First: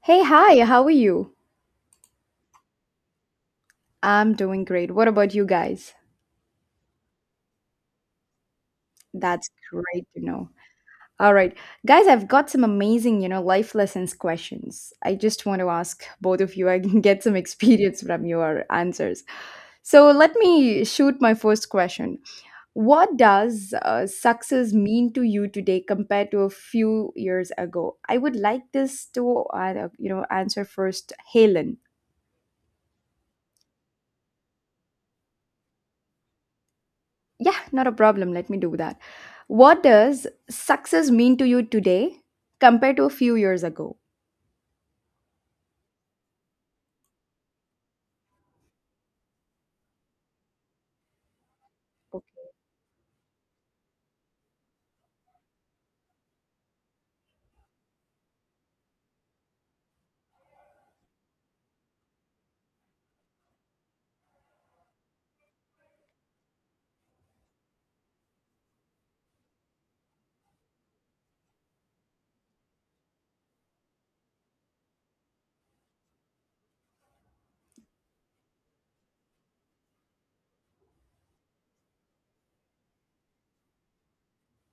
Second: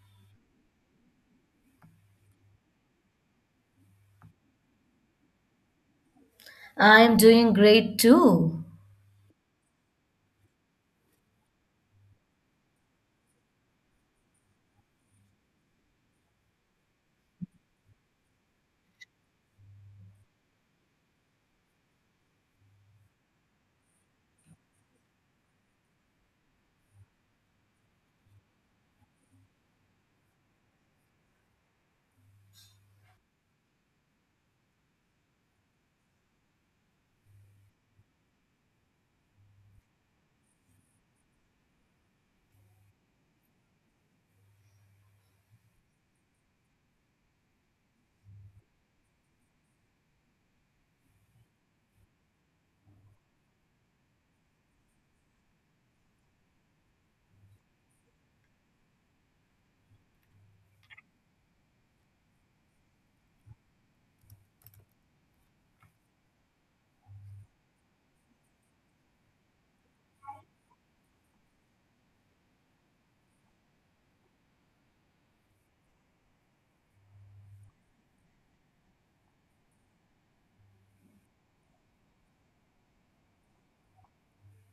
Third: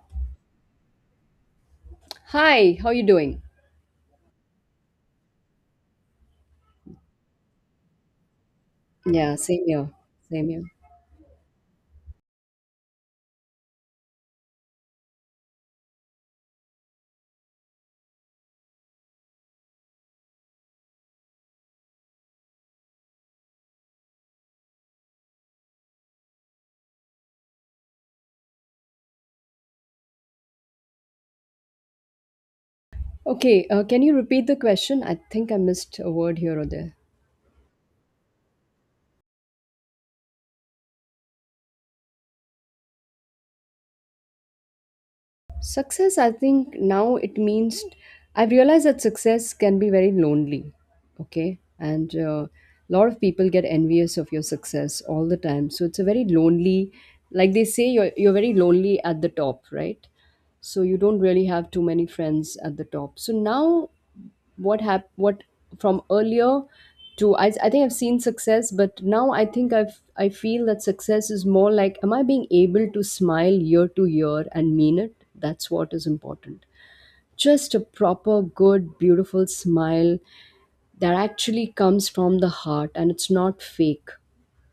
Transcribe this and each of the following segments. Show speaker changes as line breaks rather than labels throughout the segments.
Hey, hi, how are you?
Hi, how you doing?
I'm doing great. What about you guys?
I'm doing great too.
Yeah,
That's
same here.
great to
Same
know.
here.
All right, guys, I've got some amazing, life lessons questions. I just want to ask both of you. I can get some experience from your answers. So let me shoot my first question. What does success mean to you today compared to a few years ago? I would like this to, answer first, Helen.
Okay, can you repeat the question? I think I missed a word here or there.
Yeah, not a problem. Let me do that. What does success mean to you today compared to a few years ago?
Success, I think now it means I've realized that success can be very lonely. Okay, and
Okay.
a lot of people get envious of your success all the time. So it's a very lonely, like they say, you're very lonely at the top, right? So you don't really have too many friends at the top. So now what from earlier to I think I've seen success, but now I think I feel that success is more like, am I being able to smile year to year and mean it. That's what is important. Just a proper, good, beautiful smile that actually comes from the heart, and it's not fake.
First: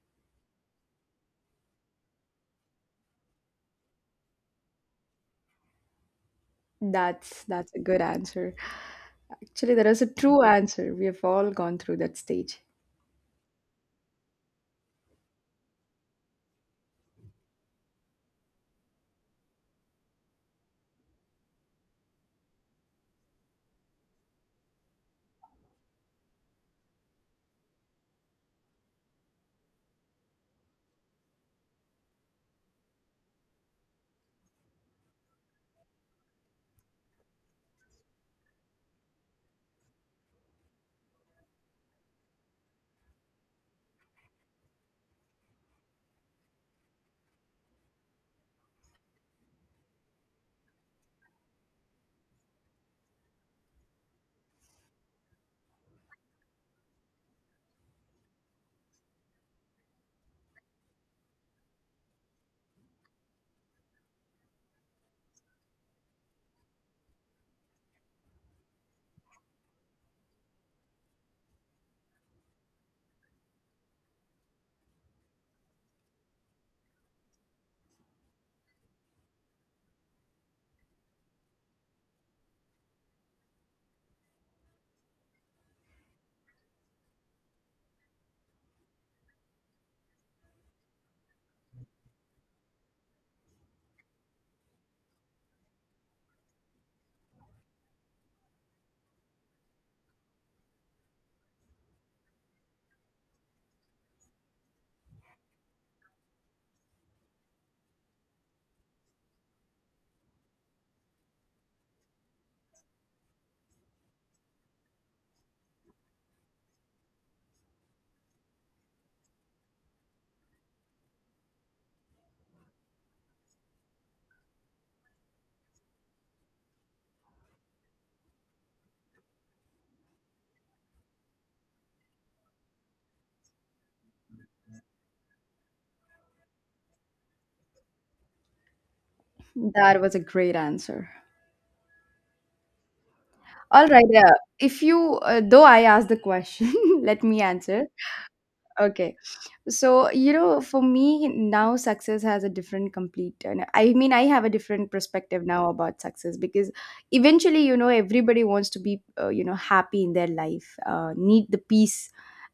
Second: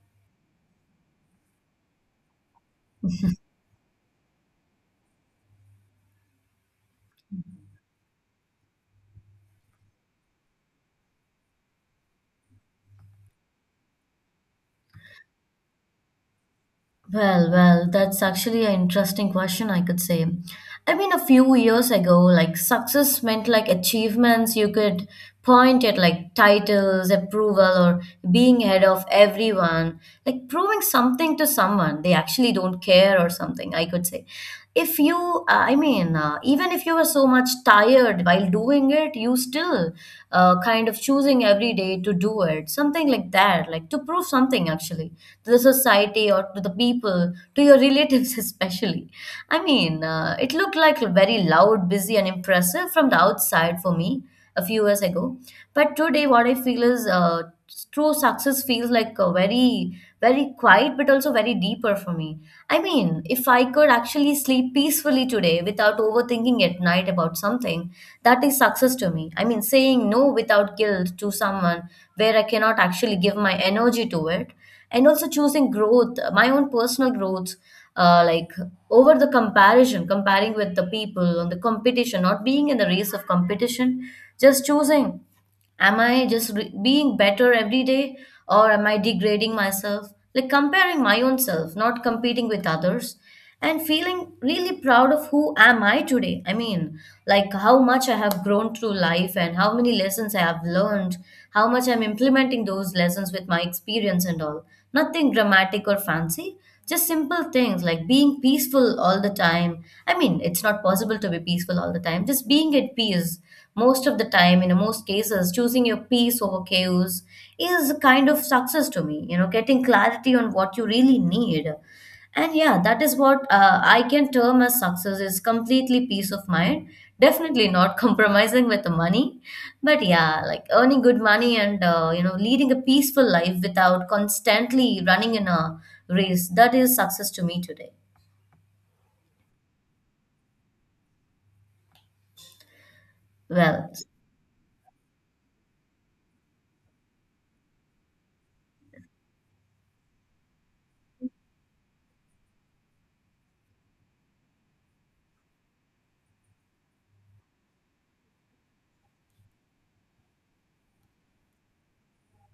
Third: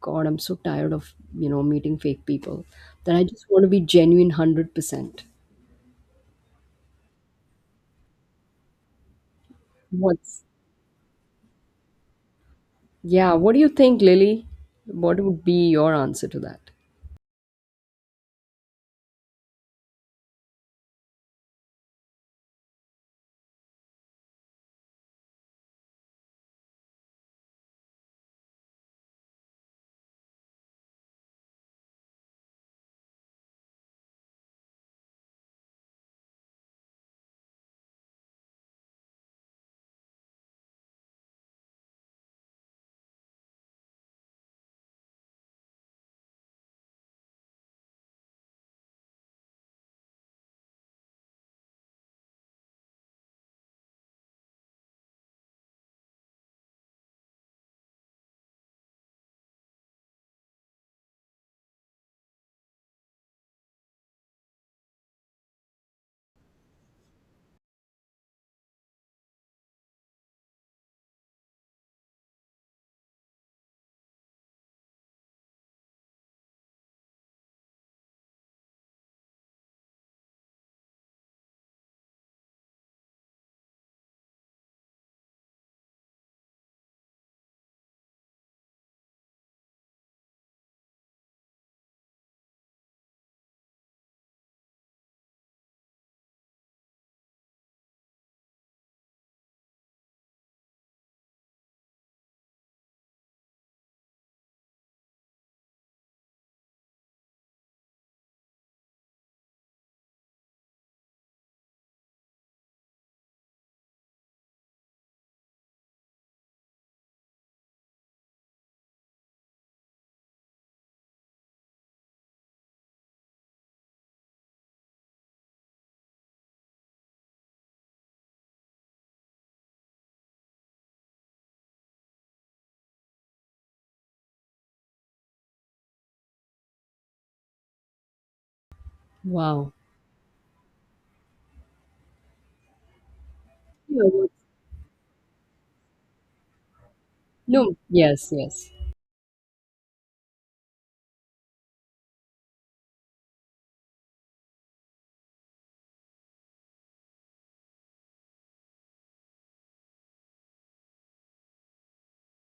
God, I'm so tired of meeting fake people, that I just want to be genuine 100%.
That's a good answer. Actually, that is a true
What's
answer. We have all gone through that stage.
Yeah, what do you think, Lily? What would be your answer to that?
Well, that's actually an interesting question, I could say. I mean, a few years ago, like success meant like achievements you could point at, like titles, approval, or being ahead of everyone, like proving something to someone they actually don't care or something, I could say. If you I mean even if you are so much tired while doing it you still kind of choosing every day to do it something like that like to prove something actually to the society or to the people to your relatives especially it looked like very loud busy and impressive from the outside for me a few years ago. But today what I feel is true success feels like a very very quiet but also very deeper for me. I mean, if I could actually sleep peacefully today without overthinking at night about something, that is success to me. I mean, saying no without guilt to someone where I cannot actually give my energy to it, and also choosing growth, my own personal growth, like over the comparison, comparing with the people on the competition, not being in the race of competition, just choosing am I being better every day, or am I degrading myself like comparing my own self, not competing with others and feeling really proud of who am I today. I mean, like how much I have grown through life and how many lessons I have learned, how much I'm implementing those lessons with my experience and all. Nothing dramatic or fancy, just simple things like being peaceful all the time. I mean, it's not possible to be peaceful all the time, just being at peace most of the time, in most cases choosing your peace over chaos is a kind of success to me, you know, getting clarity on what you really need. And yeah, that is what I can term as success is completely peace of mind. Definitely not compromising with the money, but yeah, like earning good money and you know, leading a peaceful life without constantly running in a race. That is success to me today.
Wow.
That was a great answer. All
Well,
Yeah,
right. If you, though I asked the question, let me
no.
answer.
Yes, yes.
Okay. So for me now, success has a different complete, and I mean I have a different perspective now about success, because eventually everybody wants to be happy in their life, need the peace.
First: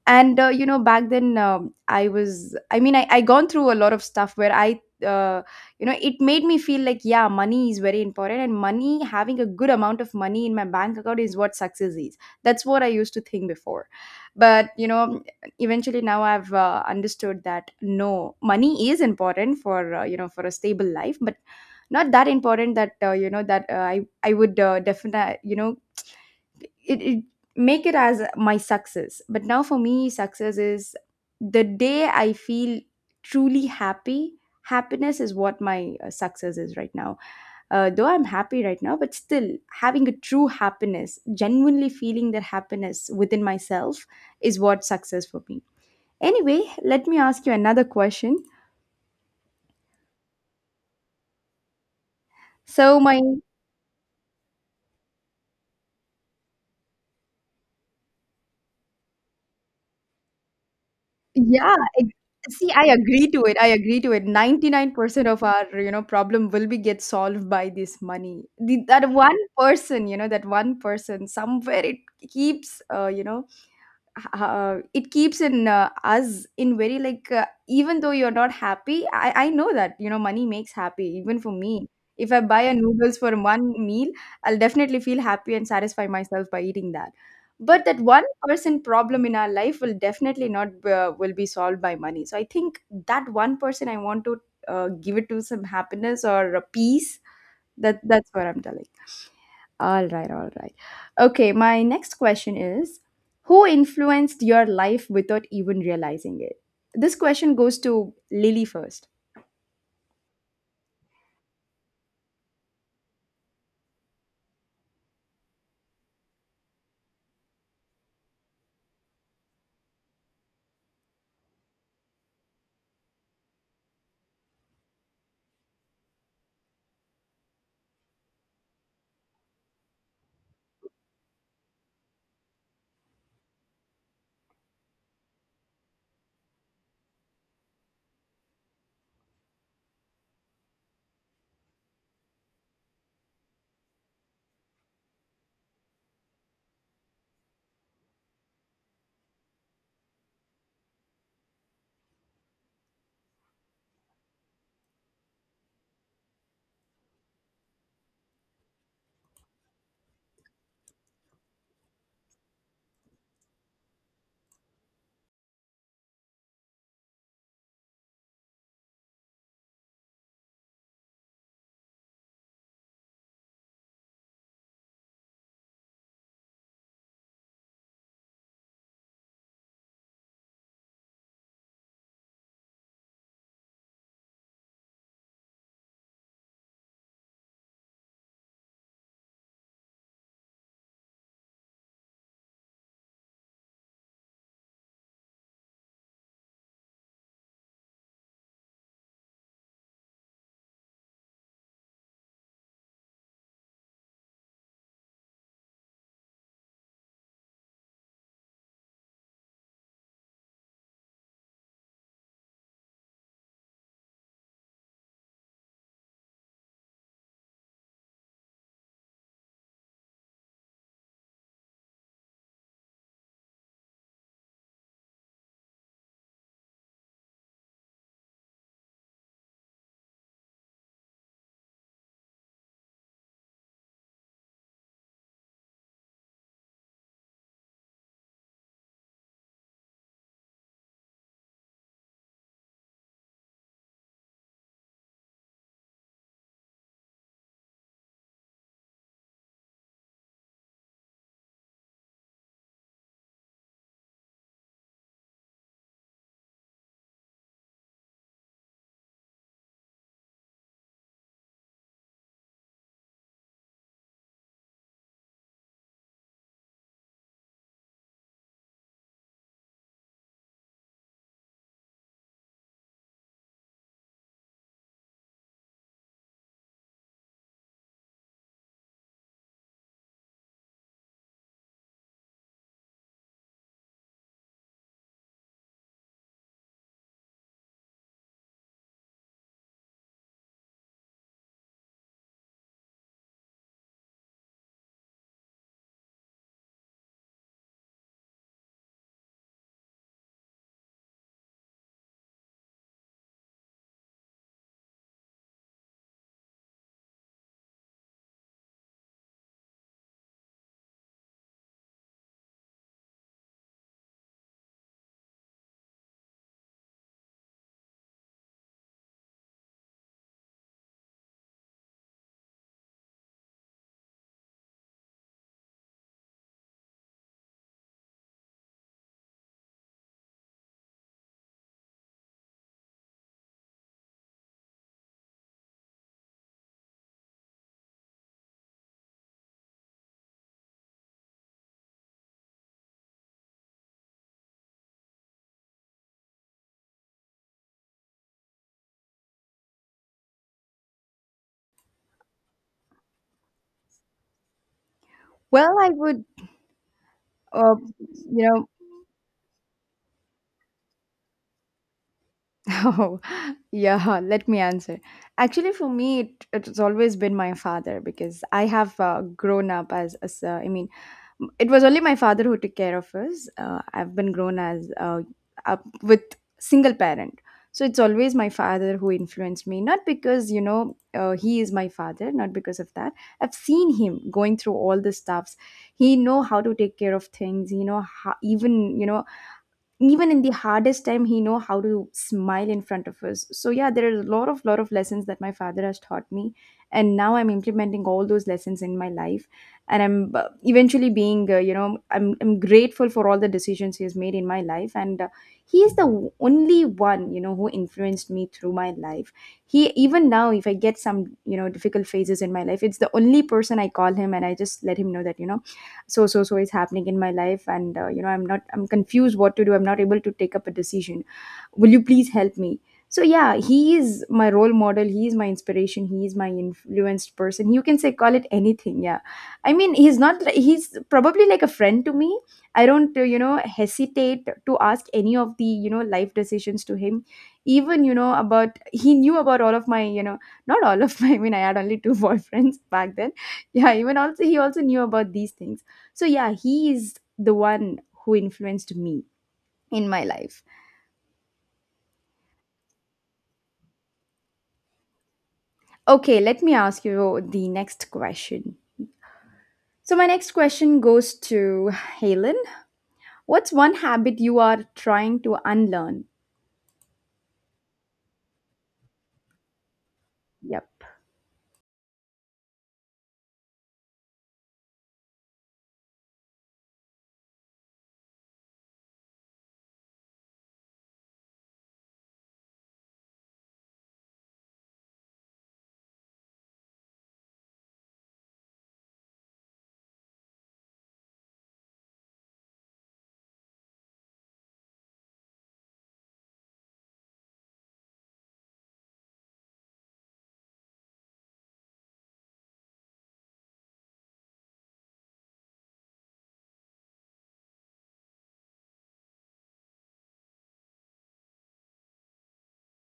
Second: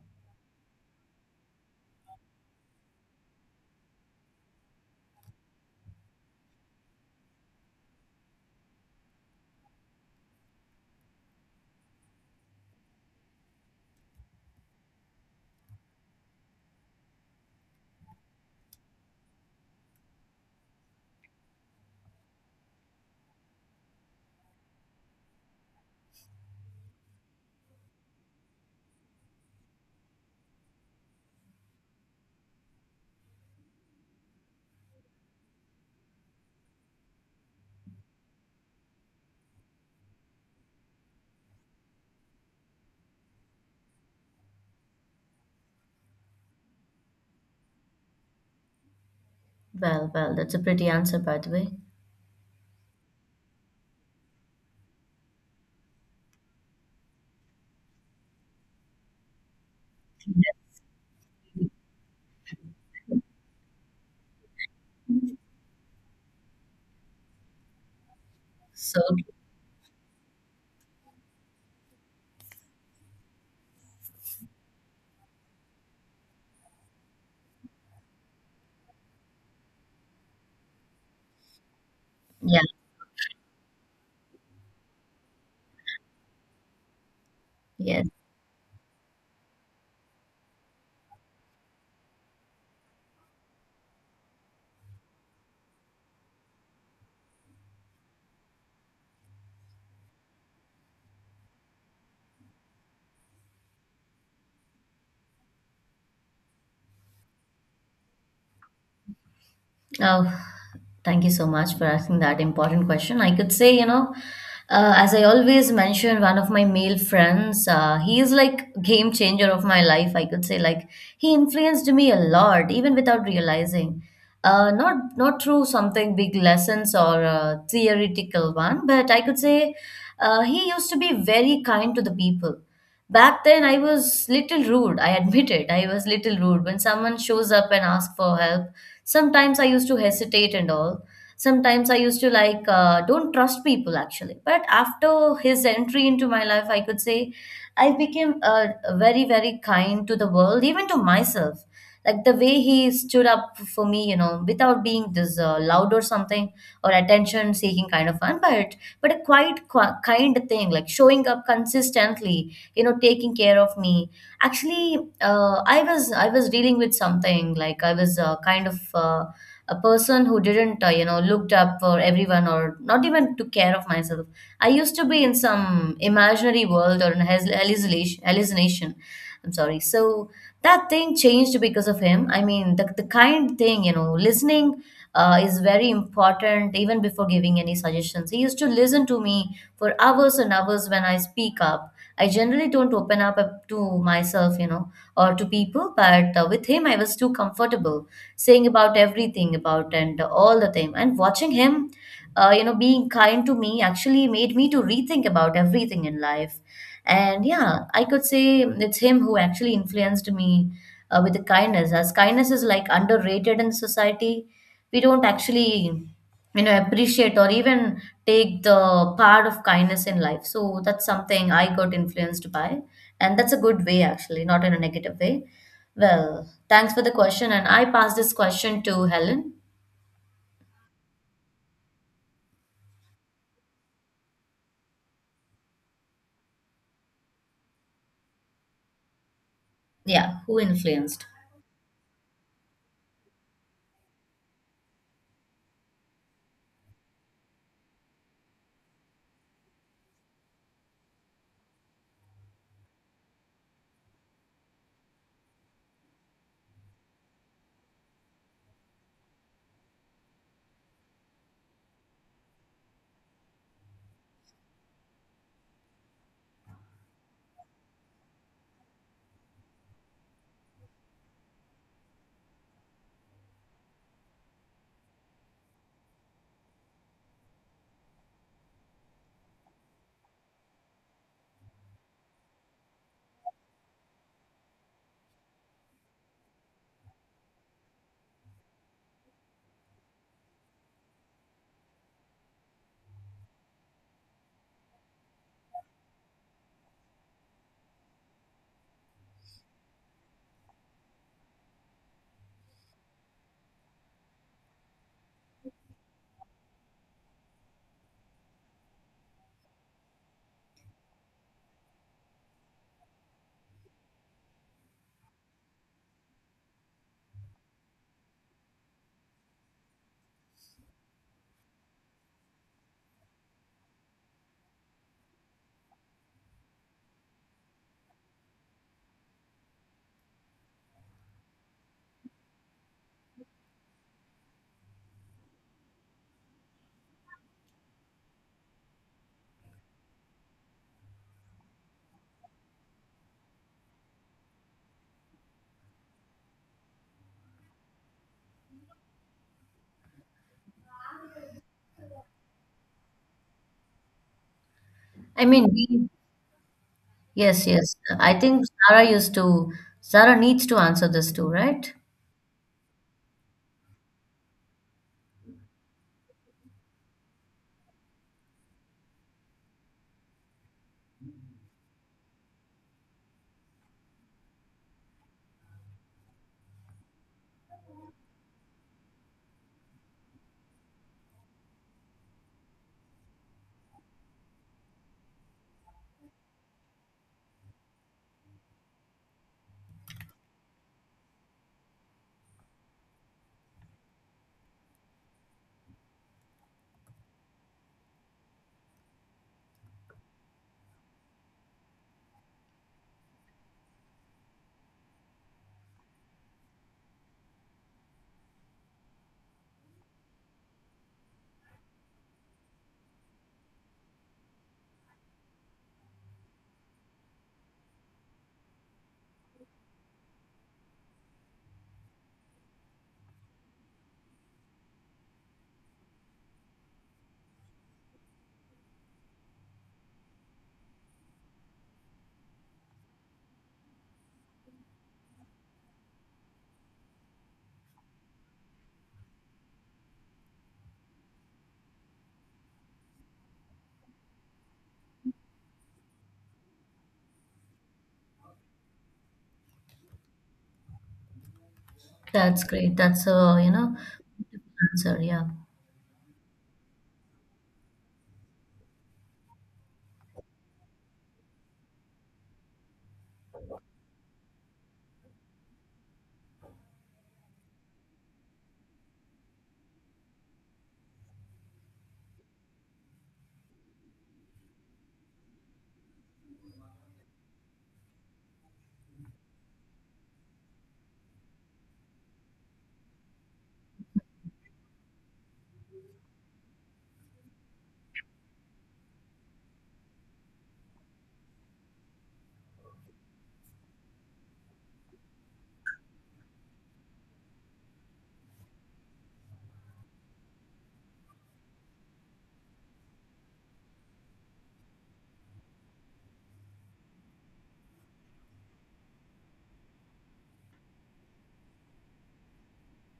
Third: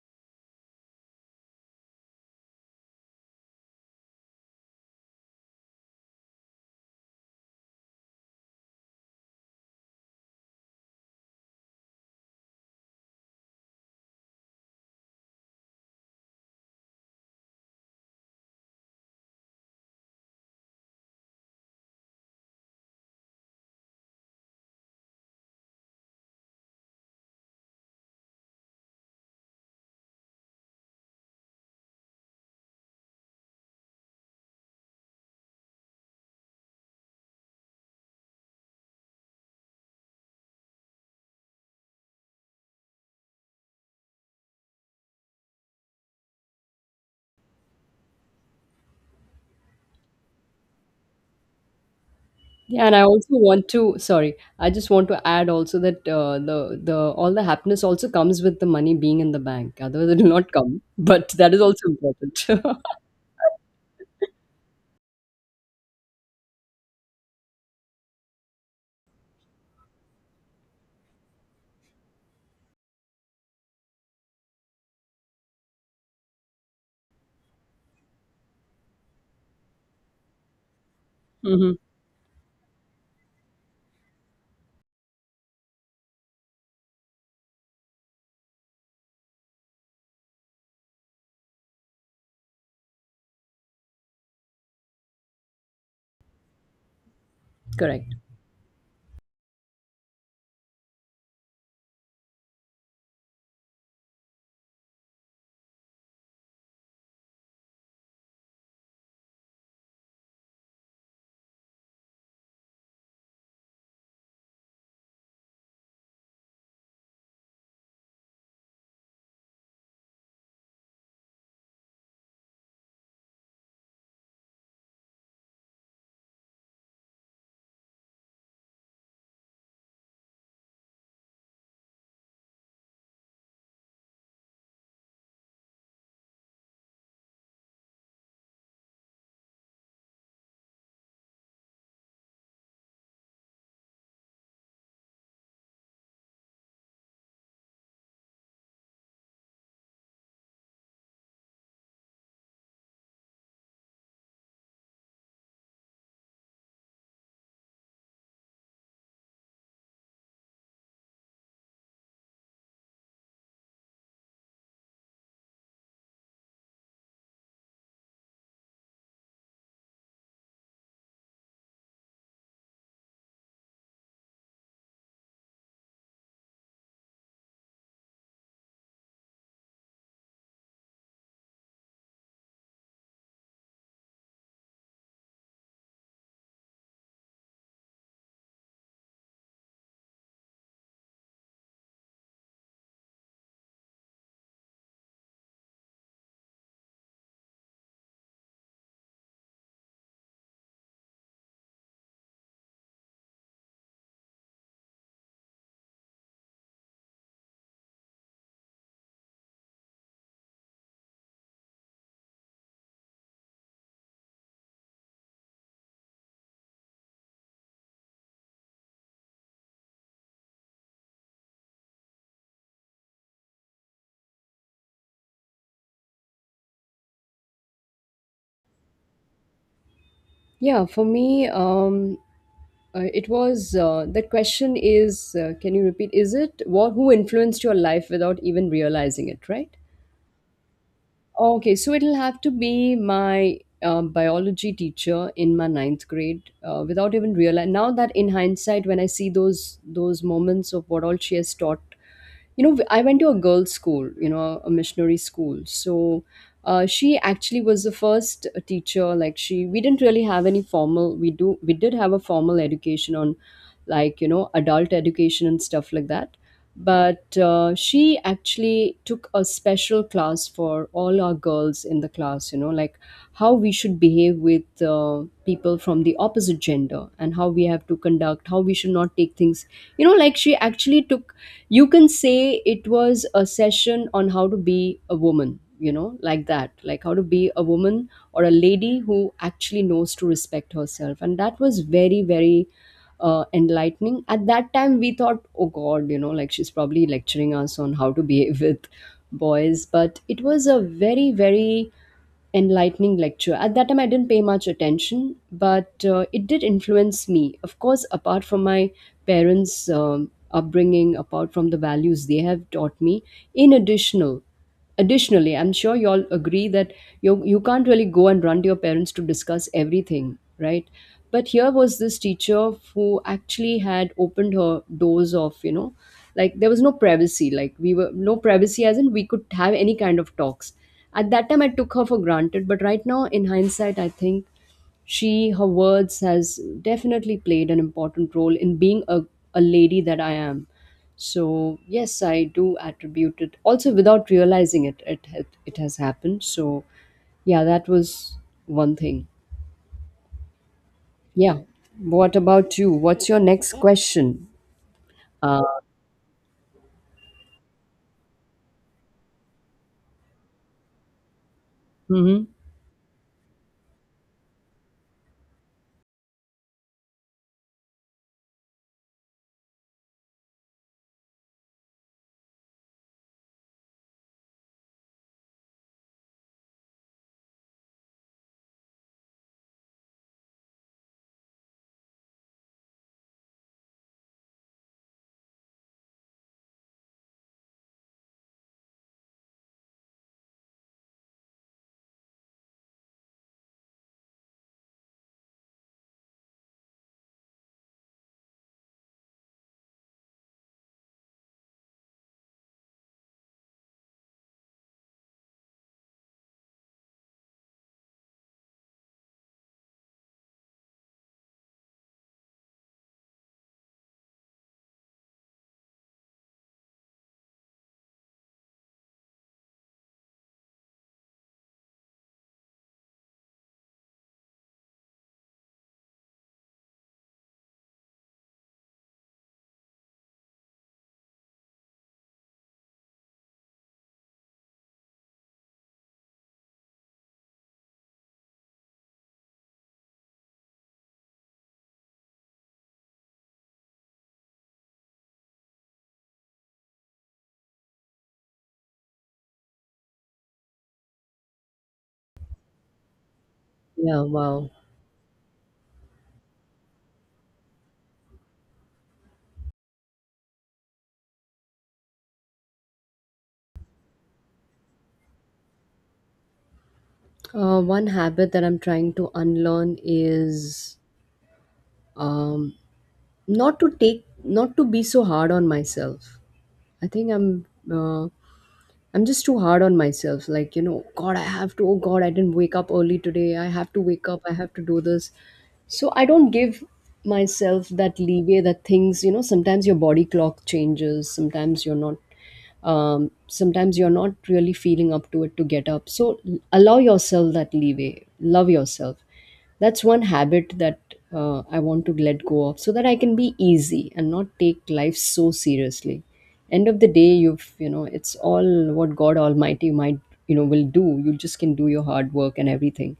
And back then, I mean, I gone through a lot of stuff where I it made me feel like yeah, money is very important, and money having a good amount of money in my bank account is what success is. That's what I used to think before. But eventually now I've understood that no, money is important for you know for a stable life, but not that important that you know that I would, definitely, it, it make it as my success. But now for me, success is the day I feel truly happy. Happiness is what my success is right now. Though I'm happy right now, but still having a true happiness, genuinely feeling that happiness within myself is what success for me. Anyway, let me ask you another question.
well. That's a pretty answer, by the way.
Yeah, and
So
I
my
also want to, sorry, I just want to add also that the all the happiness also comes with the money being in the bank. Otherwise, it will not come. But that is
yeah,
also important.
see, I agree to it. I agree to it. 99% of our, problem will be get solved by this money.
So
That one person, that one person somewhere, it keeps, it keeps in, us in very, like, even though you're not happy, I know that money makes happy even for
Hmm.
me. If I
yeah,
buy a noodles for one meal, I'll definitely feel happy and satisfy myself by eating that. But that
yes.
one person problem in our life will definitely not, will be solved by money, so I think that one person I want to, give it to some happiness or a peace. that
Correct.
that's what I'm telling. All right, all right. Okay, my next question is, who influenced your life without even realizing it? This question goes to Lily first.
Oh, thank you so much for asking that important question. I could say, you know, as I always mention, one of my male friends, he is like game changer of my life. I could say, like he influenced me a lot, even without realizing. Not through something big lessons or a theoretical one, but I could say he used to be very kind to the people. Back then, I was little rude. I admit it. I was little rude when someone shows up and asks for help. Sometimes I used to hesitate and all. Sometimes I used to like don't trust people actually. But after his entry into my life, I could say I became very very kind to the world, even to myself. Like the way he stood up for me, you know, without being this loud or something or attention seeking kind of one, but but a kind thing, like showing up consistently, you know, taking care of me. Actually, I was dealing with something like I was a person who didn't you know looked up for everyone or not even took care of myself. I used to be in some imaginary world or an hallucination. I'm sorry. So that thing changed because of him. I mean, the kind thing, you know, listening is very important even before giving any suggestions. He used to listen to me for hours and hours when I speak up. I generally don't open up to myself, you know, or to people, but with him I was too comfortable saying about everything about and all the time. And watching him, you know, being kind to me actually made me to rethink about everything in life. And yeah, I could say it's him who actually influenced me with the kindness, as kindness is like underrated in society. We don't actually, you know, appreciate or even take the part of kindness in life. So that's something I got influenced by. And that's a good way, actually, not in a negative way. Well, thanks for the question. And I pass this question to Helen.
Yeah, for me, it was the question is, can you repeat? Is it what who influenced your life without even realizing it, right?
Yeah, who influenced?
Okay, so it'll have to be my biology teacher in my ninth grade, without even realizing. Now that in hindsight, when I see those moments of what all she has taught. I went to a girls school, a missionary school. So she actually was the first teacher, like she we didn't really have any formal, we did have a formal education on, like, adult education and stuff like that. But she actually took a special class for all our girls in the class, like, how we should behave with people from the opposite gender, and how we have to conduct, how we should not take things, like she actually took, you can say it was a session on how to be a woman, like that, like how to be a woman, or a lady who actually knows to respect herself. And that was very, very enlightening. At that time we thought, oh God, like she's probably lecturing us on how to behave with boys. But it was a very, very enlightening lecture. At that time, I didn't pay much attention, but it did influence me. Of course, apart from my parents' upbringing, apart from the values they have taught me, in additional, additionally, I'm sure you all agree that you can't really go and run to your parents to discuss everything, right? But here was this teacher who actually had opened her doors of, like there was no privacy. Like we were, no privacy as in we could have any kind of talks. At that time, I took her for granted. But right now, in hindsight, I think she her words has definitely played an important role in being a lady that I am. So yes, I do attribute it also. Without realizing it has happened, so yeah, that was one thing. Yeah. What about you? What's your next question?
I
uh,
mean,
Well, I
we,
would,
yes,
uh,
yes. I
you
think
know,
Sarah used to, Sarah needs to answer this too, right?
mhm.
oh, yeah, let me answer. Actually, for me, it's always been my father, because I have, grown up as, I mean, it was only my father who took care of us. I've been grown as up with single parent. So it's always my father who influenced me, not because, he is my father, not because of that. I've seen him going through all the stuffs. He know how to take care of things. He know how, even in the hardest time he know how to smile in front of us. So yeah, there are a lot of lessons that my father has taught me, and now I'm implementing all those lessons in my life. And I'm, eventually being you know I'm grateful for all the decisions he has made in my life. And, he is the only one who influenced me through my life. He Even now, if I get some difficult phases in my life, it's the only person I call him, and I just let him know that, so so so is happening in my life. And, I'm not, I'm confused what to do. I'm not able to take up a decision. Will you please help me? So yeah, he is my role model, he is my inspiration, he is my influenced person. You can say, call it anything. Yeah, I mean, he's not he's probably like a friend to me. I don't, hesitate to ask any of the life decisions to him. Even about, he knew about all of my, not all of my I mean, I had only two boyfriends back then. Yeah, even also, he also knew about these things. So yeah, he is the one who influenced me in my life.
That's great. That's a, you know,
Yeah. Wow.
answer. Yeah.
Okay, let me ask you the next question. So, my next question goes to Helen. What's one habit you are trying to unlearn?
One habit that I'm trying to unlearn
Yep.
is um, not to be so hard on myself. I think uh, I'm just too hard on myself. Like, God, I have to, oh God, I didn't wake up early today. I have to wake up. I have to do this. So I don't give myself that leeway that things, sometimes your body clock changes. Sometimes you're not really feeling up to it to get up. So allow yourself that leeway. Love yourself. That's one habit that I want to let go of so that I can be easy and not take life so seriously. End of the day, it's all what God Almighty might, will do. You just can do your hard work and everything,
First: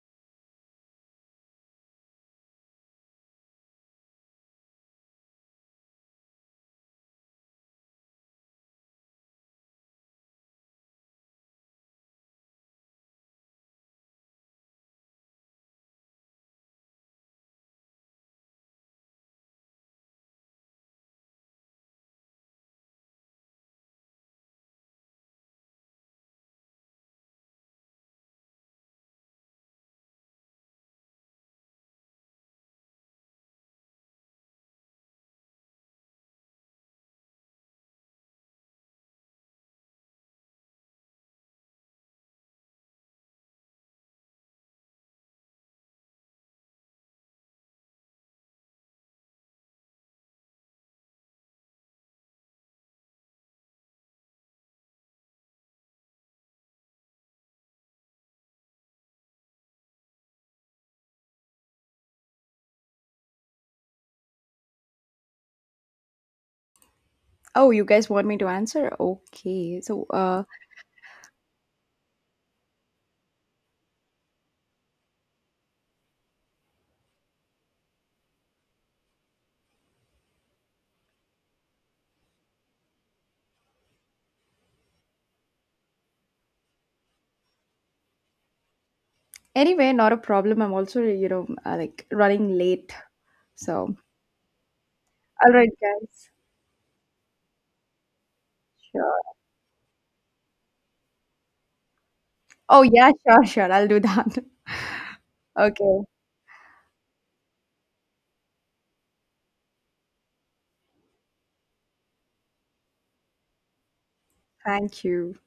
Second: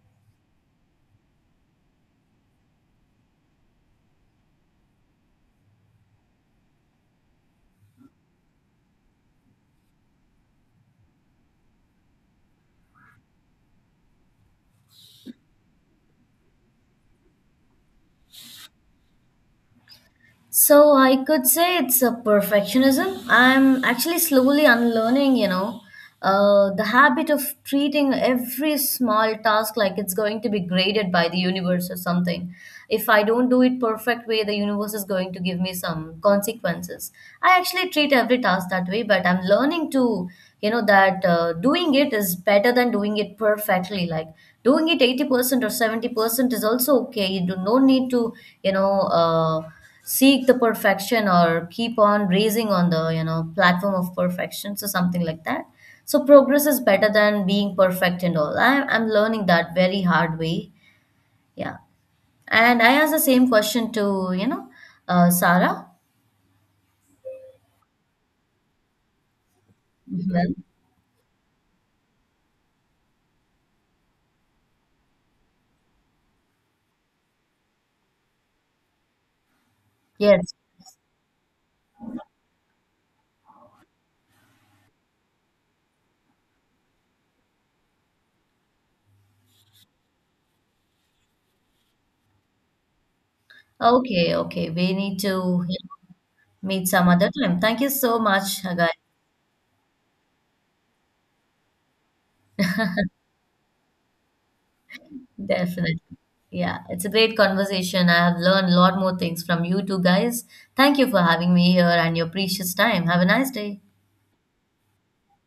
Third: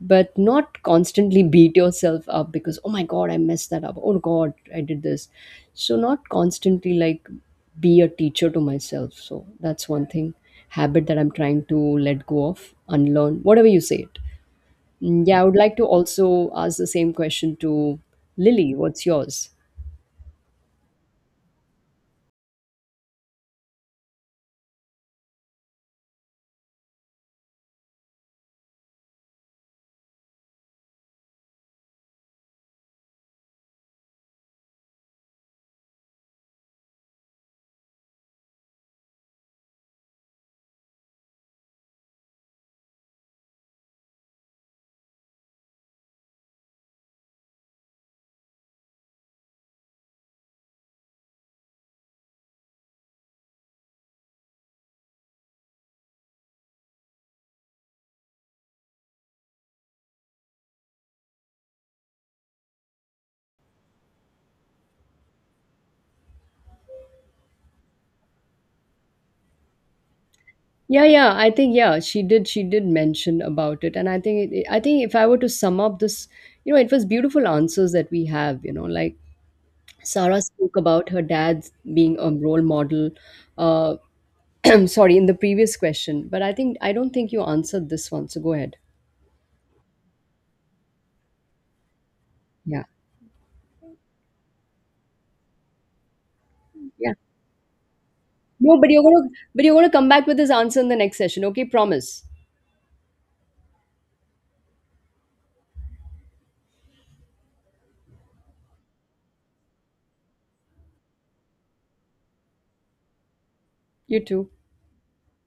but not constantly beat yourself up because, oh my God, I messed that up. Oh God, I did this. So, not constantly like be a teacher to myself. So, that's one thing, habit that I'm trying to let go of, unlearn, whatever you say it. Mm, yeah, I would like to also ask the same question to Lily. What's yours?
So I could say it's a perfectionism. I'm actually slowly unlearning, you know, the habit of treating every small task like it's going to be graded by the universe or something. If I don't do it perfect way, the universe is going to give me some consequences. I actually treat every task that way, but I'm learning to, you know, that doing it is better than doing it perfectly. Like doing it 80% or 70% is also okay. You do no need to, you know, seek the perfection or keep on raising on the you know platform of perfection, so something like that. So progress is better than being perfect and all. I'm learning that very hard way. Yeah. And I asked the same question to you know Sarah
Oh, you guys want me to answer? Okay. So,
as well. Mhm.
Yeah, yeah, I think yeah, she did. She did mention about it, and I think if I were to sum up this, it was beautiful answers that we have. Like Sarah
Yes.
spoke about her dad being a role model. Uh, sorry, in the previous question, but I don't think you answered this one. So go ahead.
anyway, not a problem. I'm also, like running
Yeah,
late. So,
Okay, we need
all
to
right, guys.
meet some
yeah.
other time. Thank you so much
No, but
guys.
you're gonna
Sure.
but you're gonna come back with this answer in the next session. Okay, promise.
Oh, yeah, sure, sure. I'll do that.
Definitely.
Okay.
Yeah, it's a great conversation. I have learned a lot more things from you two guys. Thank you for having me here and your precious time. Have a nice day.
You too.
Thank you.